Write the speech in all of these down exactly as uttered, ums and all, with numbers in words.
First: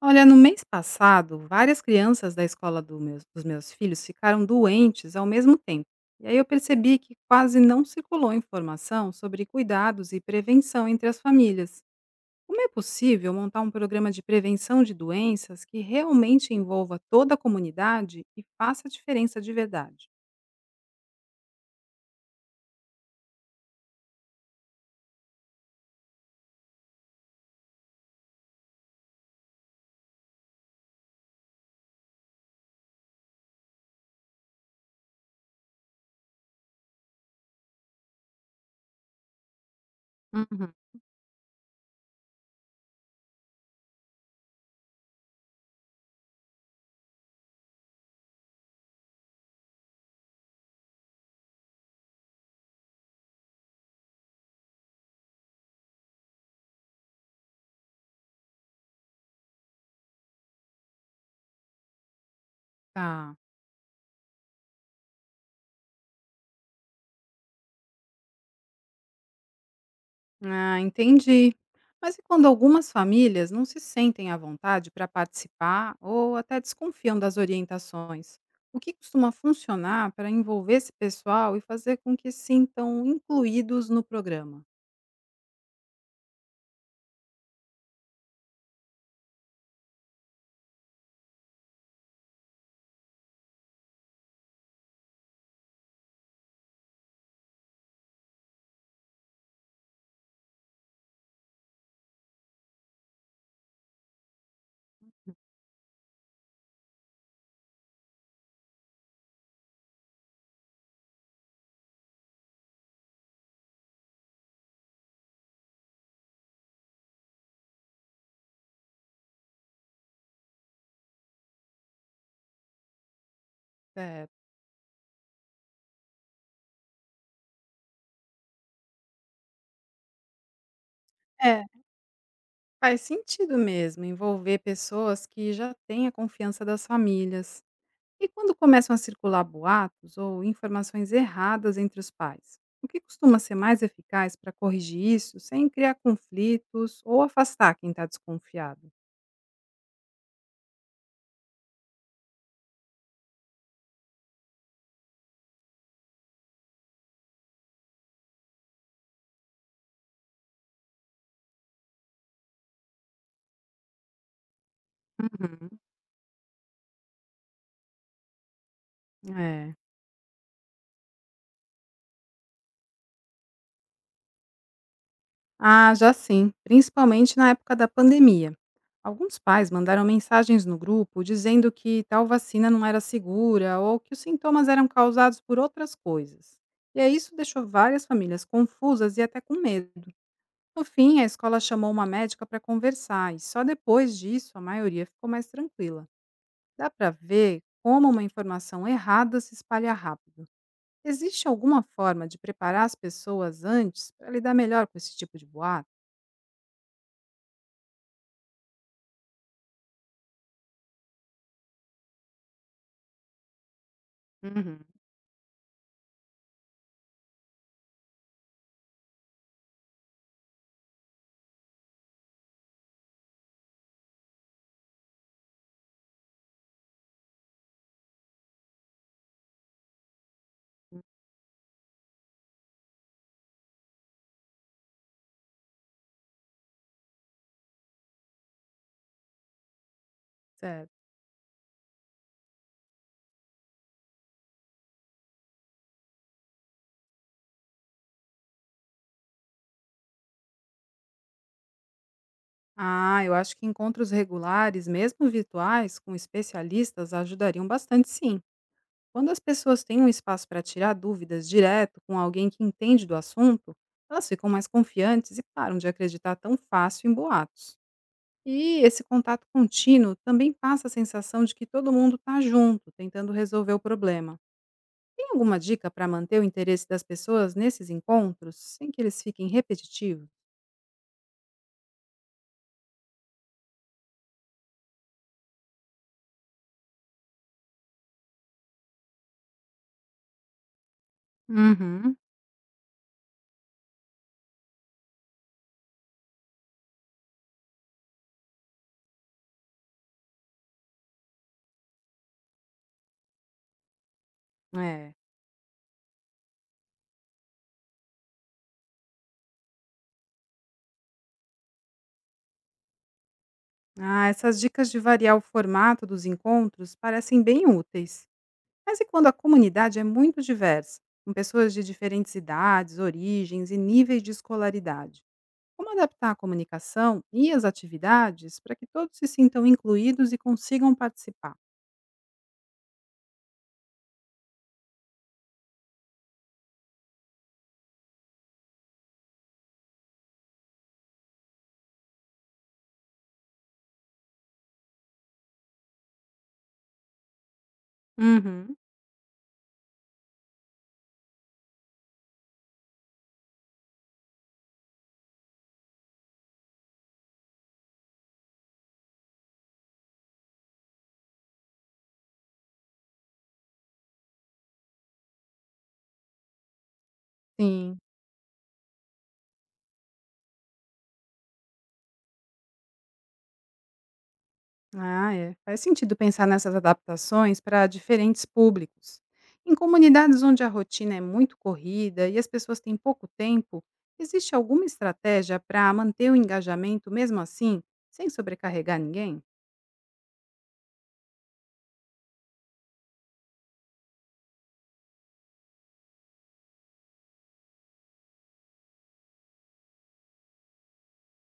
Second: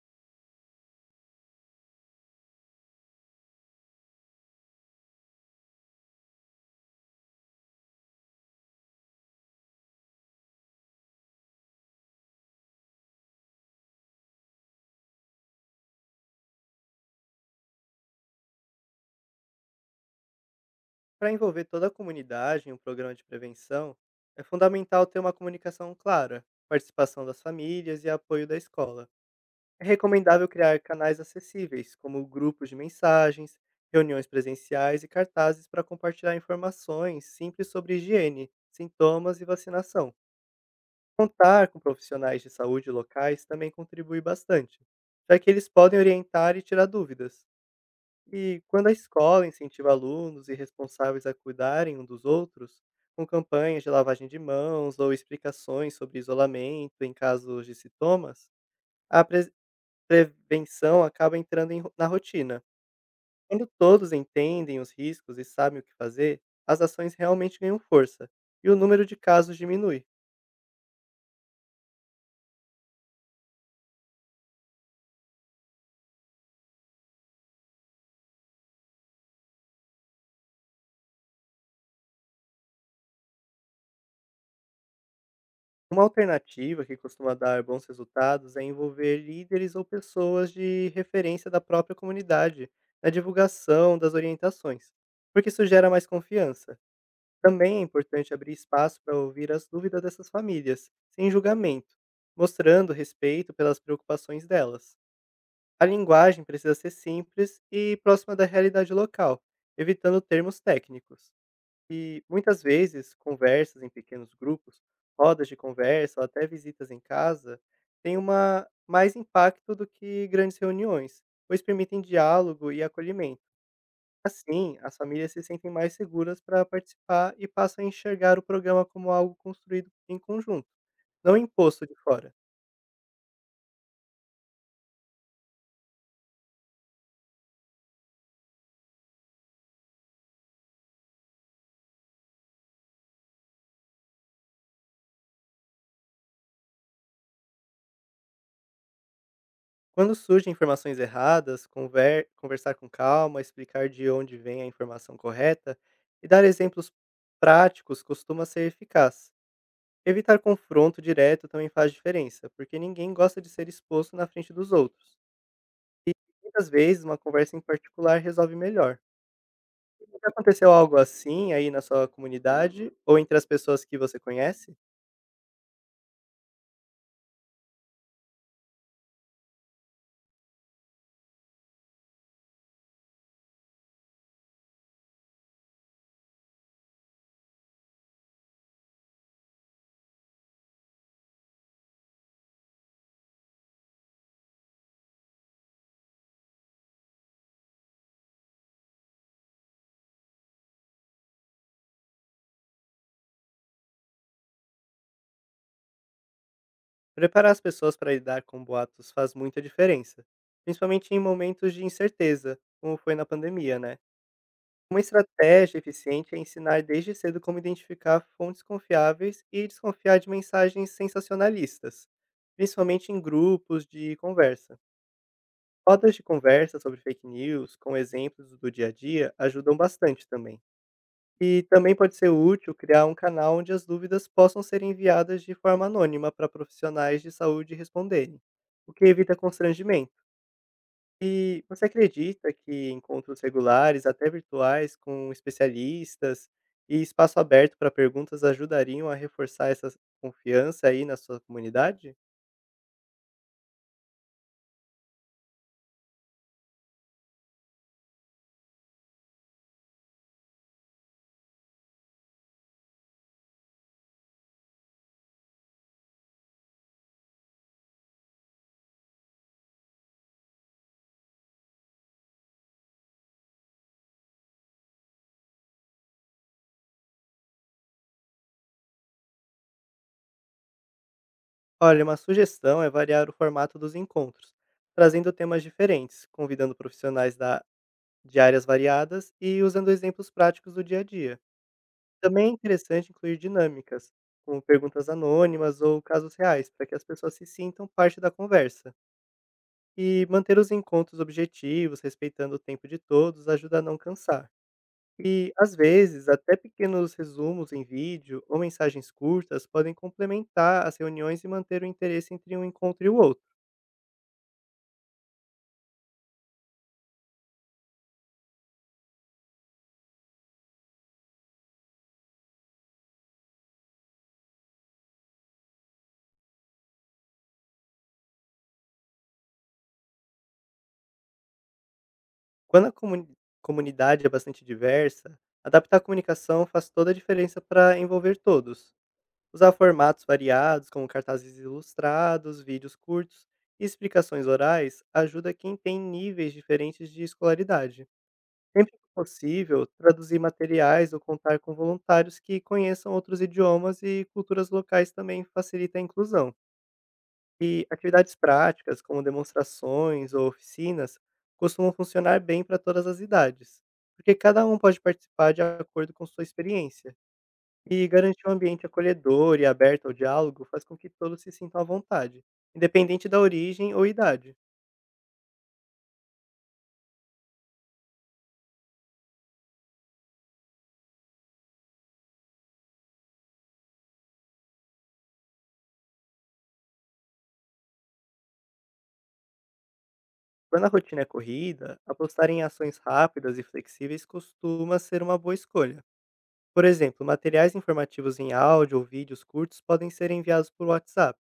Olha, no mês passado, várias crianças da escola do meus- dos meus filhos ficaram doentes ao mesmo tempo. E aí eu percebi que quase não circulou informação sobre cuidados e prevenção entre as famílias. Como é possível montar um programa de prevenção de doenças que realmente envolva toda a comunidade e faça diferença de verdade? Para envolver toda a comunidade em um programa de prevenção, é fundamental ter uma comunicação clara, participação das famílias e apoio da escola. É recomendável criar canais acessíveis, como grupos de mensagens, reuniões presenciais e cartazes para compartilhar informações simples sobre higiene, sintomas e vacinação. Uhum. Contar com profissionais de saúde locais também contribui bastante, já que eles podem orientar e tirar dúvidas. E quando a escola incentiva alunos e responsáveis a cuidarem um dos outros, com campanhas de lavagem de mãos ou explicações sobre isolamento em casos de sintomas, a pre- prevenção acaba entrando em ro- na rotina. Tá. Quando todos entendem os riscos e sabem o que fazer, as ações realmente ganham força e o número de casos diminui. Ah, entendi. Mas e quando algumas famílias não se sentem à vontade para participar ou até desconfiam das orientações? O que costuma funcionar para envolver esse pessoal e fazer com que se sintam incluídos no programa? Uma alternativa que costuma dar bons resultados é envolver líderes ou pessoas de referência da própria comunidade na divulgação das orientações, porque isso gera mais confiança. Também é importante abrir espaço para ouvir as dúvidas dessas famílias, sem julgamento, mostrando respeito pelas preocupações delas. A linguagem precisa ser simples e próxima da realidade local, evitando termos técnicos. E muitas vezes conversas em pequenos grupos, rodas de conversa ou até visitas em casa têm uma mais impacto do que grandes reuniões, pois permitem diálogo e acolhimento. Certo. Assim, as famílias se sentem mais seguras para participar e passam a enxergar o programa como algo construído em conjunto, não É, imposto de fora. faz sentido mesmo envolver pessoas que já têm a confiança das famílias. E quando começam a circular boatos ou informações erradas entre os pais? O que costuma ser mais eficaz para corrigir isso sem criar conflitos ou afastar quem está desconfiado? Quando surgem informações erradas, conver- conversar com calma, explicar de onde vem a informação correta e dar exemplos práticos costuma ser eficaz. Evitar confronto direto também faz diferença, porque ninguém gosta de ser exposto na frente dos outros. Uhum, E muitas vezes uma conversa em particular resolve melhor. é. Já aconteceu algo assim aí na sua comunidade ou entre as pessoas que você conhece? Ah, já sim, principalmente na época da pandemia. Alguns pais mandaram mensagens no grupo dizendo que tal vacina não era segura ou que os sintomas eram causados por outras coisas. E aí isso deixou várias famílias confusas e até com medo. No fim, a escola chamou uma médica para conversar e só depois disso a maioria ficou mais tranquila. Dá para ver como uma informação errada se espalha rápido. Existe alguma forma de preparar as pessoas antes para lidar melhor com esse tipo de boato? Preparar as pessoas para lidar com boatos faz muita diferença, principalmente em momentos de incerteza, como foi na pandemia, né? Uhum. Uma estratégia eficiente é ensinar desde cedo como identificar fontes confiáveis e desconfiar de mensagens sensacionalistas, principalmente em grupos de conversa. Rodas de conversa sobre fake news, com exemplos do dia a dia, ajudam bastante também. E também pode ser útil criar um canal onde as dúvidas possam ser enviadas de forma anônima para profissionais de saúde responderem, o que evita constrangimento. Certo. E você acredita que encontros regulares, até virtuais, com especialistas e espaço aberto para perguntas ajudariam a reforçar essa confiança aí na sua comunidade? Ah, eu acho que encontros regulares, mesmo virtuais, com especialistas ajudariam bastante, sim. Quando as pessoas têm um espaço para tirar dúvidas direto com alguém que entende do assunto, elas ficam mais confiantes e param de acreditar tão fácil em boatos. E esse contato contínuo também passa a sensação de que todo mundo está junto, tentando resolver o problema. Tem alguma dica para manter o interesse das pessoas nesses encontros, sem que eles fiquem repetitivos? Olha, uma sugestão é variar o formato dos encontros, trazendo temas diferentes, convidando profissionais da- de áreas variadas e usando exemplos práticos do dia a dia. Uhum. Também é interessante incluir dinâmicas, como perguntas anônimas ou casos reais, para que as pessoas se sintam parte da conversa. E manter os encontros objetivos, respeitando o tempo de todos, ajuda a não cansar. É. E, às vezes, até pequenos resumos em vídeo ou mensagens curtas podem complementar as reuniões e manter o interesse entre um encontro e o outro. Ah, essas dicas de variar o formato dos encontros parecem bem úteis. Mas e quando a comunidade é muito diversa, com pessoas de diferentes idades, origens e níveis de escolaridade? Como adaptar a comunicação e as atividades para que todos se sintam incluídos e consigam participar? Quando a comuni- comunidade é bastante diversa, adaptar a comunicação faz toda a diferença para envolver todos. Usar formatos variados, como cartazes ilustrados, vídeos curtos e explicações orais, ajuda quem tem níveis diferentes de escolaridade. Uhum, Sempre que possível, traduzir materiais ou contar com voluntários que conheçam outros idiomas e culturas locais também facilita a inclusão. E atividades práticas, como demonstrações ou oficinas, costumam funcionar bem para todas as idades, porque cada um pode participar de acordo com sua experiência. sim. E garantir um ambiente acolhedor e aberto ao diálogo faz com que todos se sintam à vontade, independente da origem ou idade. Ah, é. Faz sentido pensar nessas adaptações para diferentes públicos. Em comunidades onde a rotina é muito corrida e as pessoas têm pouco tempo, existe alguma estratégia para manter o engajamento mesmo assim, sem sobrecarregar ninguém? Quando a rotina é corrida, apostar em ações rápidas e flexíveis costuma ser uma boa escolha. Por exemplo, materiais informativos em áudio ou vídeos curtos podem ser enviados por WhatsApp.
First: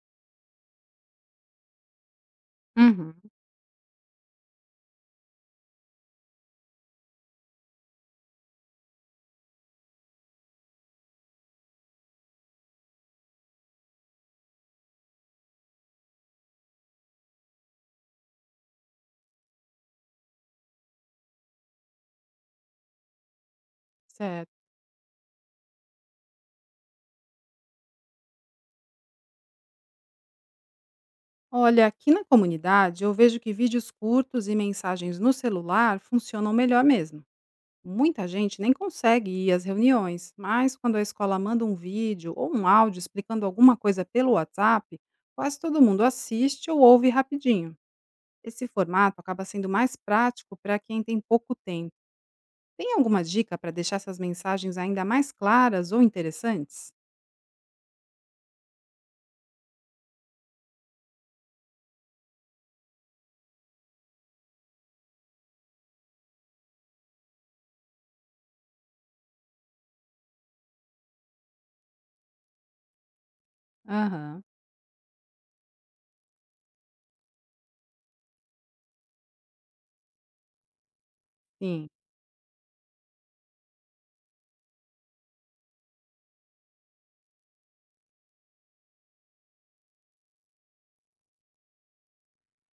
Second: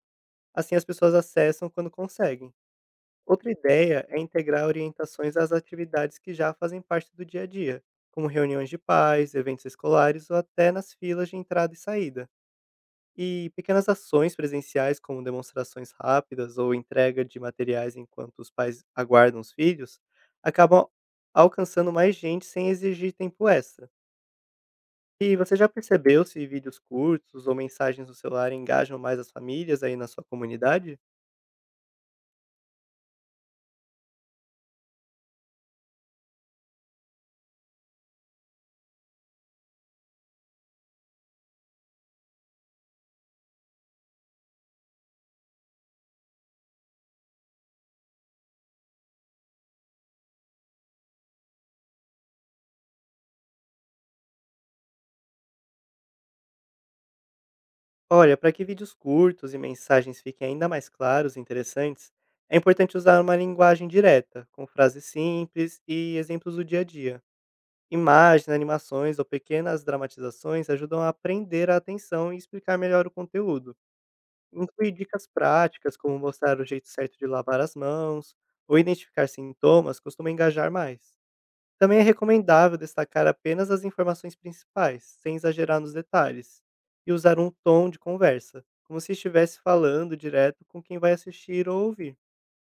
Assim as pessoas acessam quando conseguem. Uhum, Outra ideia é integrar orientações às atividades que já fazem parte do dia a dia, como reuniões de pais, eventos escolares ou até nas filas de entrada e saída. E pequenas ações presenciais, como demonstrações rápidas ou entrega de materiais enquanto os pais aguardam os filhos, acabam alcançando mais gente sem exigir tempo extra. certo. E você já percebeu se vídeos curtos ou mensagens no celular engajam mais as famílias aí na sua comunidade? Olha, aqui na comunidade eu vejo que vídeos curtos e mensagens no celular funcionam melhor mesmo. Muita gente nem consegue ir às reuniões, mas quando a escola manda um vídeo ou um áudio explicando alguma coisa pelo WhatsApp, quase todo mundo assiste ou ouve rapidinho. Esse formato acaba sendo mais prático para quem tem pouco tempo. Tem alguma dica para deixar essas mensagens ainda mais claras ou interessantes? Olha, para que vídeos curtos e mensagens fiquem ainda mais claros e interessantes, é importante usar uma linguagem direta, com frases simples e exemplos do dia a dia. Imagens, animações ou pequenas dramatizações ajudam a prender a atenção e explicar melhor o conteúdo. Aham. Incluir dicas práticas, como mostrar o jeito certo de lavar as mãos ou identificar sintomas, costuma engajar mais. Sim. Também é recomendável destacar apenas as informações principais, sem exagerar nos detalhes, e usar um tom de conversa, como se estivesse falando direto com quem vai assistir ou ouvir.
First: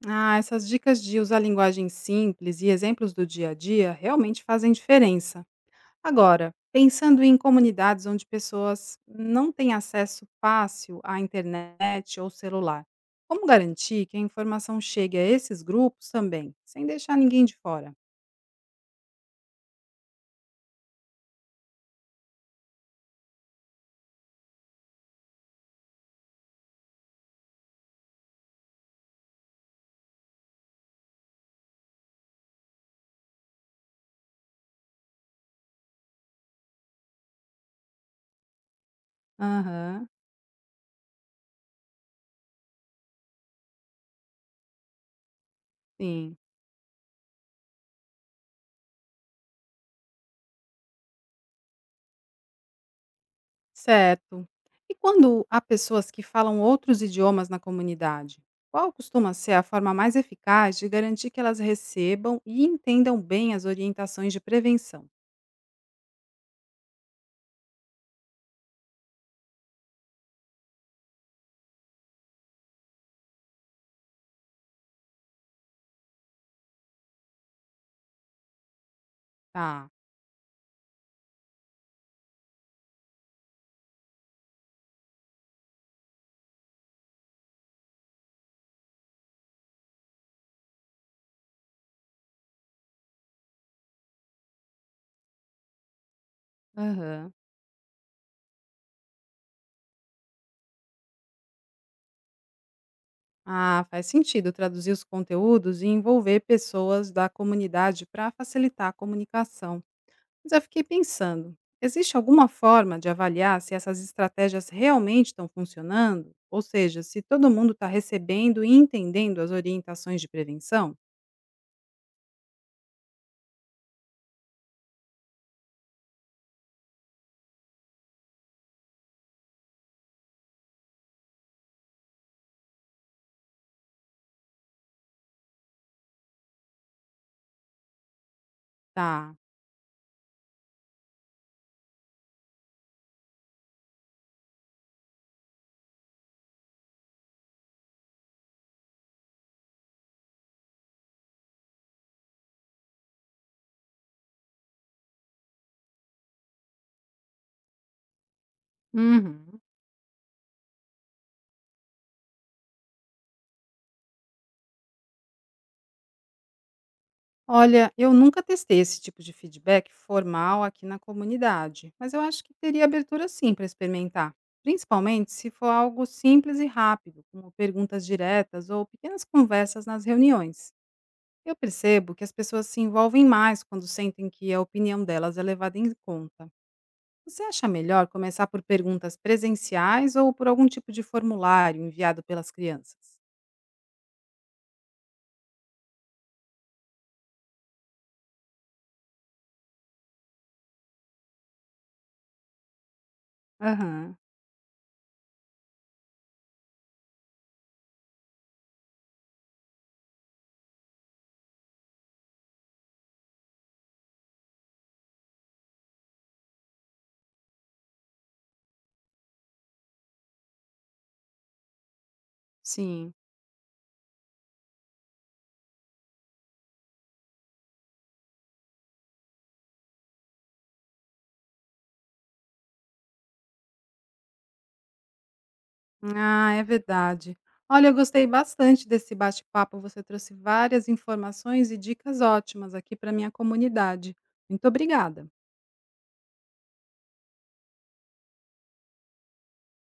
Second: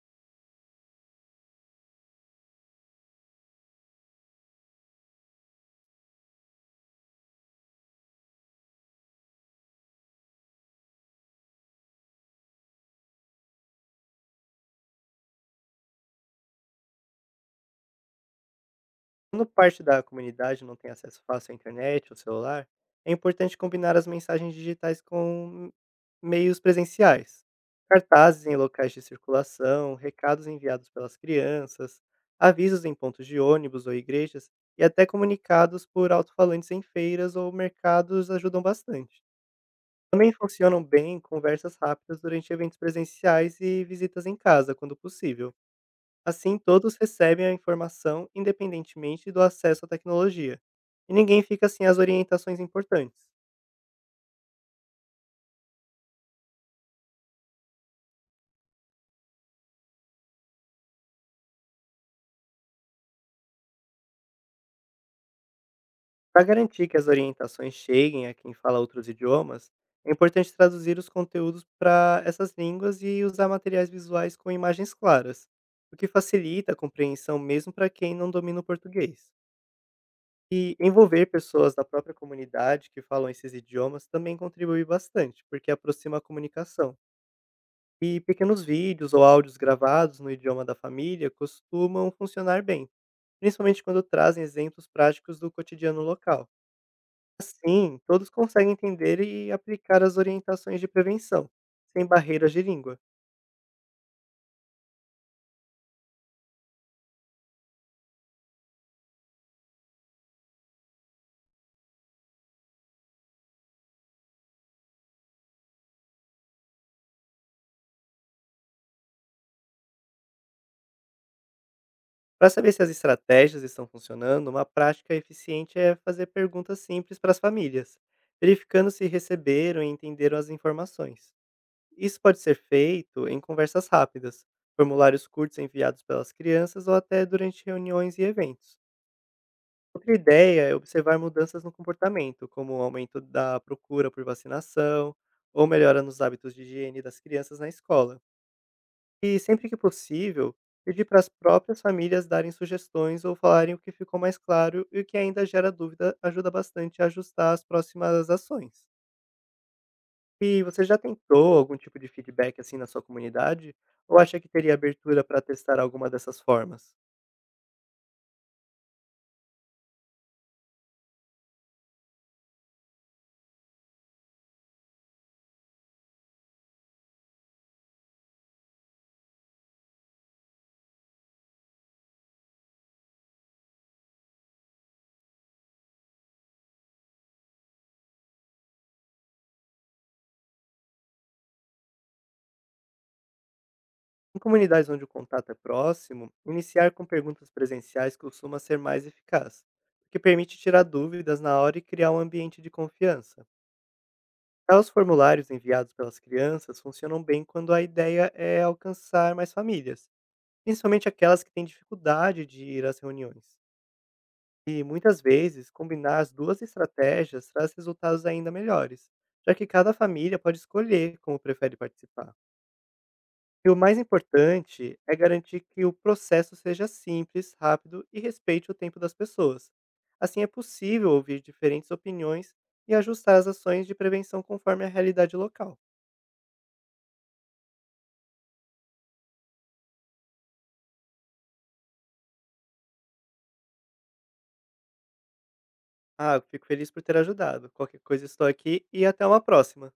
Ah, essas dicas de usar linguagem simples e exemplos do dia a dia realmente fazem diferença. Agora, pensando em comunidades onde pessoas não têm acesso fácil à internet ou celular, como garantir que a informação chegue a esses grupos também, sem deixar ninguém de fora? Quando parte da comunidade não tem acesso fácil à internet ou celular, é importante combinar as mensagens digitais com meios presenciais. Cartazes em locais de circulação, recados enviados pelas crianças, avisos em pontos de ônibus ou igrejas e até comunicados por alto-falantes em feiras ou mercados ajudam bastante. Aham, Também funcionam bem conversas rápidas durante eventos presenciais e visitas em casa, quando possível. sim, Assim, todos recebem a informação independentemente do acesso à tecnologia, e ninguém fica sem as orientações importantes. certo. E quando há pessoas que falam outros idiomas na comunidade, qual costuma ser a forma mais eficaz de garantir que elas recebam e entendam bem as orientações de prevenção? Para garantir que as orientações cheguem a quem fala outros idiomas, é importante traduzir os conteúdos para essas línguas e usar materiais visuais com imagens claras, o que facilita a compreensão mesmo para quem não domina o português. Tá. E envolver pessoas da própria comunidade que falam esses idiomas também contribui bastante, porque aproxima a comunicação. E pequenos vídeos ou áudios gravados no idioma da família costumam funcionar bem, principalmente quando trazem exemplos práticos do cotidiano local. Aham. Assim, todos conseguem entender e aplicar as orientações de prevenção, sem barreiras de língua. Ah, faz sentido traduzir os conteúdos e envolver pessoas da comunidade para facilitar a comunicação. Mas eu fiquei pensando, existe alguma forma de avaliar se essas estratégias realmente estão funcionando? Ou seja, se todo mundo está recebendo e entendendo as orientações de prevenção? Para saber se as estratégias estão funcionando, uma prática eficiente é fazer perguntas simples para as famílias, verificando se receberam e entenderam as informações. Isso pode ser feito em conversas rápidas, formulários curtos enviados pelas crianças ou até durante reuniões e eventos. Tá. Outra ideia é observar mudanças no comportamento, como o aumento da procura por vacinação ou melhora nos hábitos de higiene das crianças na escola. E sempre que possível, pedir para as próprias famílias darem sugestões ou falarem o que ficou mais claro e o que ainda gera dúvida ajuda bastante a ajustar as próximas ações. Uhum. E você já tentou algum tipo de feedback, assim, na sua comunidade? Ou acha que teria abertura para testar alguma dessas formas? Olha, eu nunca testei esse tipo de feedback formal aqui na comunidade, mas eu acho que teria abertura sim para experimentar, principalmente se for algo simples e rápido, como perguntas diretas ou pequenas conversas nas reuniões. Eu percebo que as pessoas se envolvem mais quando sentem que a opinião delas é levada em conta. Você acha melhor começar por perguntas presenciais ou por algum tipo de formulário enviado pelas crianças? Em comunidades onde o contato é próximo, iniciar com perguntas presenciais costuma ser mais eficaz, o que permite tirar dúvidas na hora e criar um ambiente de confiança. Aham, Já os formulários enviados pelas crianças funcionam bem quando a ideia é alcançar mais famílias, principalmente aquelas que têm dificuldade de ir às reuniões. E muitas vezes, combinar as duas estratégias traz resultados ainda melhores, já que cada família pode escolher como prefere participar. sim. E o mais importante é garantir que o processo seja simples, rápido e respeite o tempo das pessoas. Assim, é possível ouvir diferentes opiniões e ajustar as ações de prevenção conforme a realidade local. Ah, é verdade. Olha, eu gostei bastante desse bate-papo. Você trouxe várias informações e dicas ótimas aqui para minha comunidade. Muito obrigada. Ah, eu fico feliz por ter ajudado. Qualquer coisa, estou aqui e até uma próxima!